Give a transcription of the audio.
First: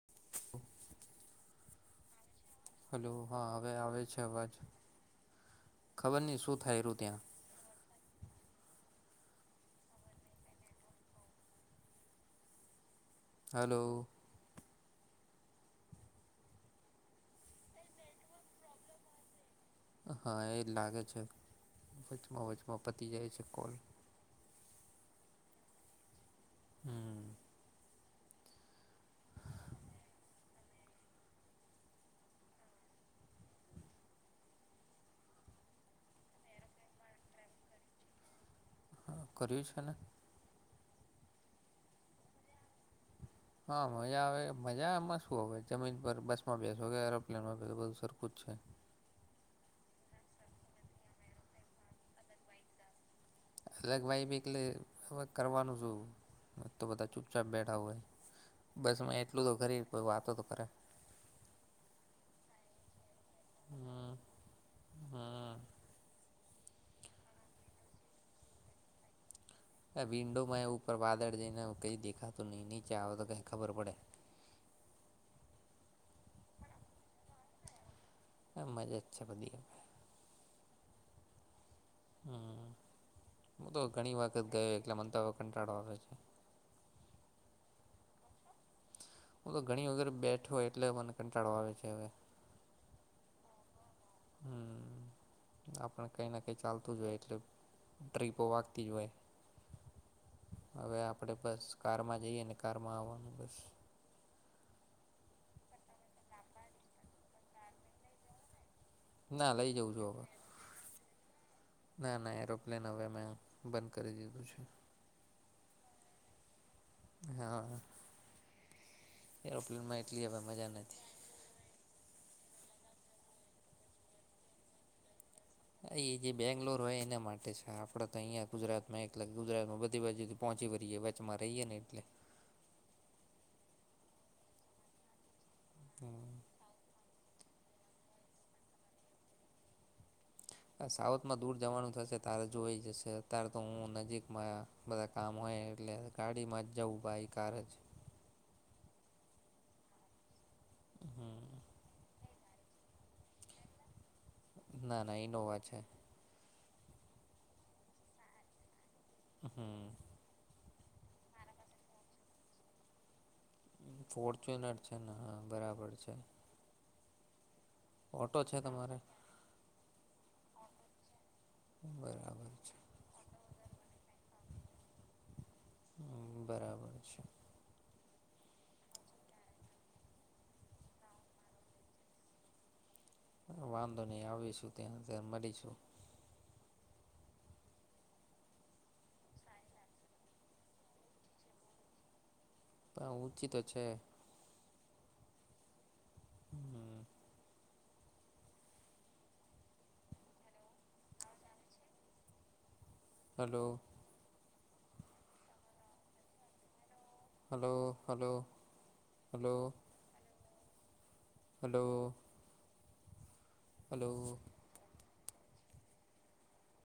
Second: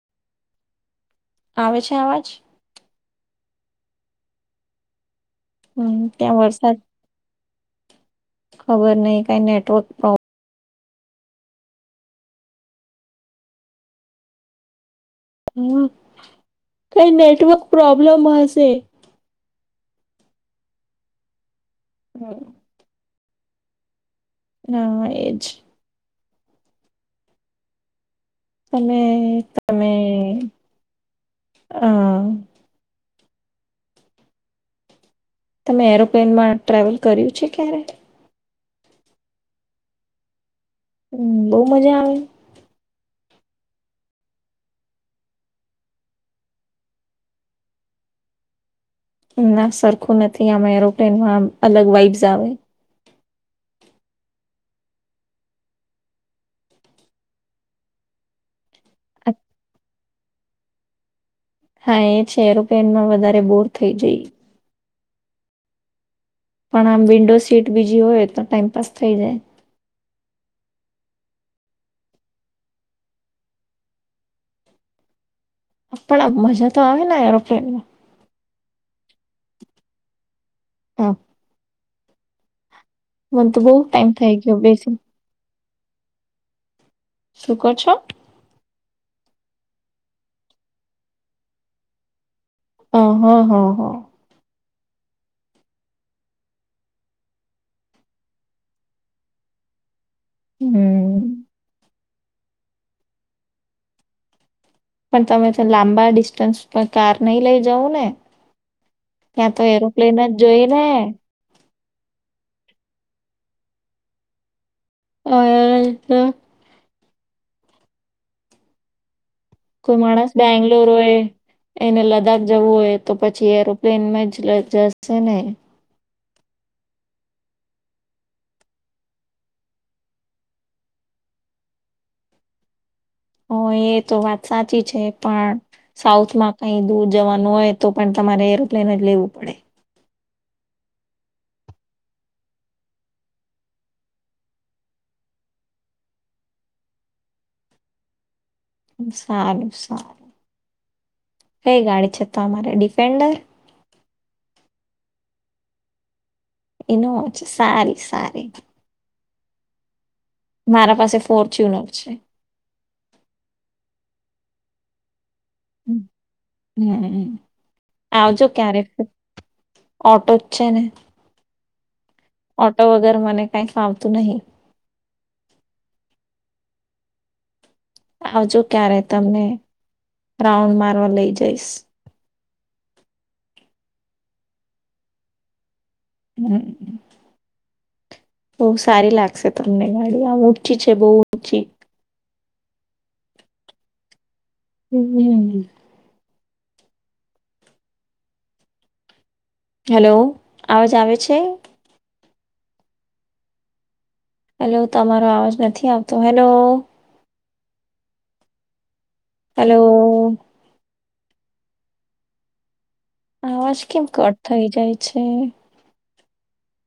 [unintelligible] આવે છે આવાજ હલો, હા, હવે આવે છે અવાજ, હમ ખબર ત્યાં નહીં શું વરસાદ થાય રહ્યું ત્યાં. ખબર ને કઈ નેટવર્ક પ્રોબ્લેમ. હલો. હ, કોઈ નેટવર્ક પ્રોબ્લેમ હોય તે. હ, એ જ લાગે છે હમ, વચમાં વચમાં પતી જાય છે કોલ. હા, એજ. હમ. તમે, તમે, અ. તમે એરોપ્લેનમાં ટ્રાવલ કર્યું છે ક્યારે? હ, કર્યું છે ને. હમ, બો મજા આવે. [inaudible] હ, મજા આવે મજામાં શું હવે જમીન પર બસમાં બેસોવકે એરોપ્લેનમાં બે બધું સરખું જ છે. ના સરખું નથી આમાં એરોપ્લેનમાં અલગ વાઈબ્સ આવે. અલગ વાઈબટલે, હ, કરવાનું શું? હ, તો બધા ચુપચાપ બેઠા હોય. બસ, મેં એટલું તો કરી, કો વાતો તો કરે. હા, એ છે, એ રપેનમાં વધારે બોર થઈ જઈ. હા. પણ આમ વિન્ડો સીટ બીજી હોય તો, ટાઈમપાસ થઇ જાય. આ વિન્ડો મેં ઉપર વાદળ જઈને, કંઈ દેખાતું નહીં, નીચે આવ તો કં ખબર પડે. [unintelligible] પણ આ મજા તો આવે ને, એરોપ્લેનમાં. હ, મજા છે, વધી. હા. હમ, મને હું બહુ તો ટાઈમ ઘણી થઈ વખત ગયો, બેસી એટલે મને તો કંટાળો આવે છે. શું કરો છો? હ, તો ઘણી વગર બેઠો હોય, એટલે મને કંટાળો આવે છે હવે. હ, હા, હા, હા. હમ. આપણે કંઈ ના, કંઈ ચાલતું જ હોય, એટલે ટ્રીપો વાગતી જ હોય. હવે હમ્મ. આપણેે બસ કારમાં જઈએ, અને કારમાં આવવાનું બસ. પણ તમે લાંબા ડિસ્ટન્સ પર કાર નહી લઈ જવું ને. ના ત્યાં તો લઈ જઉં છું એરોપ્લેન હવે જ જોઈ ને. ના, ના, એરોપ્લેન હવે મેં બંધ કરી દીધું છે. ઓ તો. હા. એરોપ્લેનમાં કોઈ એટલી માણસ હવે મજા બેંગલોર નથી. એ. એને લદ્દાખ જવું હોય તો, પછી એરોપ્લેનમાં જ જશે ને. હા, એ જે બેંગ્લોર હોય એના માટે છે, આપડે તો અહીં ગુજરાતમાં એક ગુજરાત માં બધી બાજુથી પહોંચી વરીએ. બમાંમારેહી જનેનીટલે. [unintelligible] હ, એ તો વાત સાચી છે. પણ સાઉથમાં કઈ દૂર જવાનું હોય તો, પણ તમારે એરોપ્લેન જ લેવું પડે. સાઉથમાં દૂર જવાનું થશે, તારે જોઈ જશે, અત્યારે તો હું નજીકમાં. બધા કામ હોય, એટલે ગાડીમાં જ જવું ભાઈ કાર જ. સારું સારું કઈ ગાડી છે તો અમારે ડિફેન્ડર. ના ના ઇનોવા છે. ઈનોવા છે સારી સારી. હમ. મારા પાસે ફોર ચ્યુનર છે. ફોર્ચુનર છે ને હા બરાબર હમ્મ. છે. હમ ઓટો આવજો છે ક્યારે તમારે ઓટો જ છે ને. બરાબર. છે ઓટો વગેર મને કઈ ફાવતું નહી. હમ બરાબર છે. આવજો ક્યારે તમને રાઉન્ડ મારવા લઇ જઈશ. વાંધો નહી આવીશું ત્યાંજ મળીશું. હમ. બહુ સારી લાગશે તમને ગાડી આમ ઊંચી છે બહુ ઊંચી. પણ ઊંચી તો છે. હમ હમ. હમ. હેલો અવાજ આવે છે. હલો. હેલો તમારો અવાજ નથી આવતો hello. Hello hello. Hello hello. Hello. આવાજ કેમ હલો કટ થઈ જાય છે.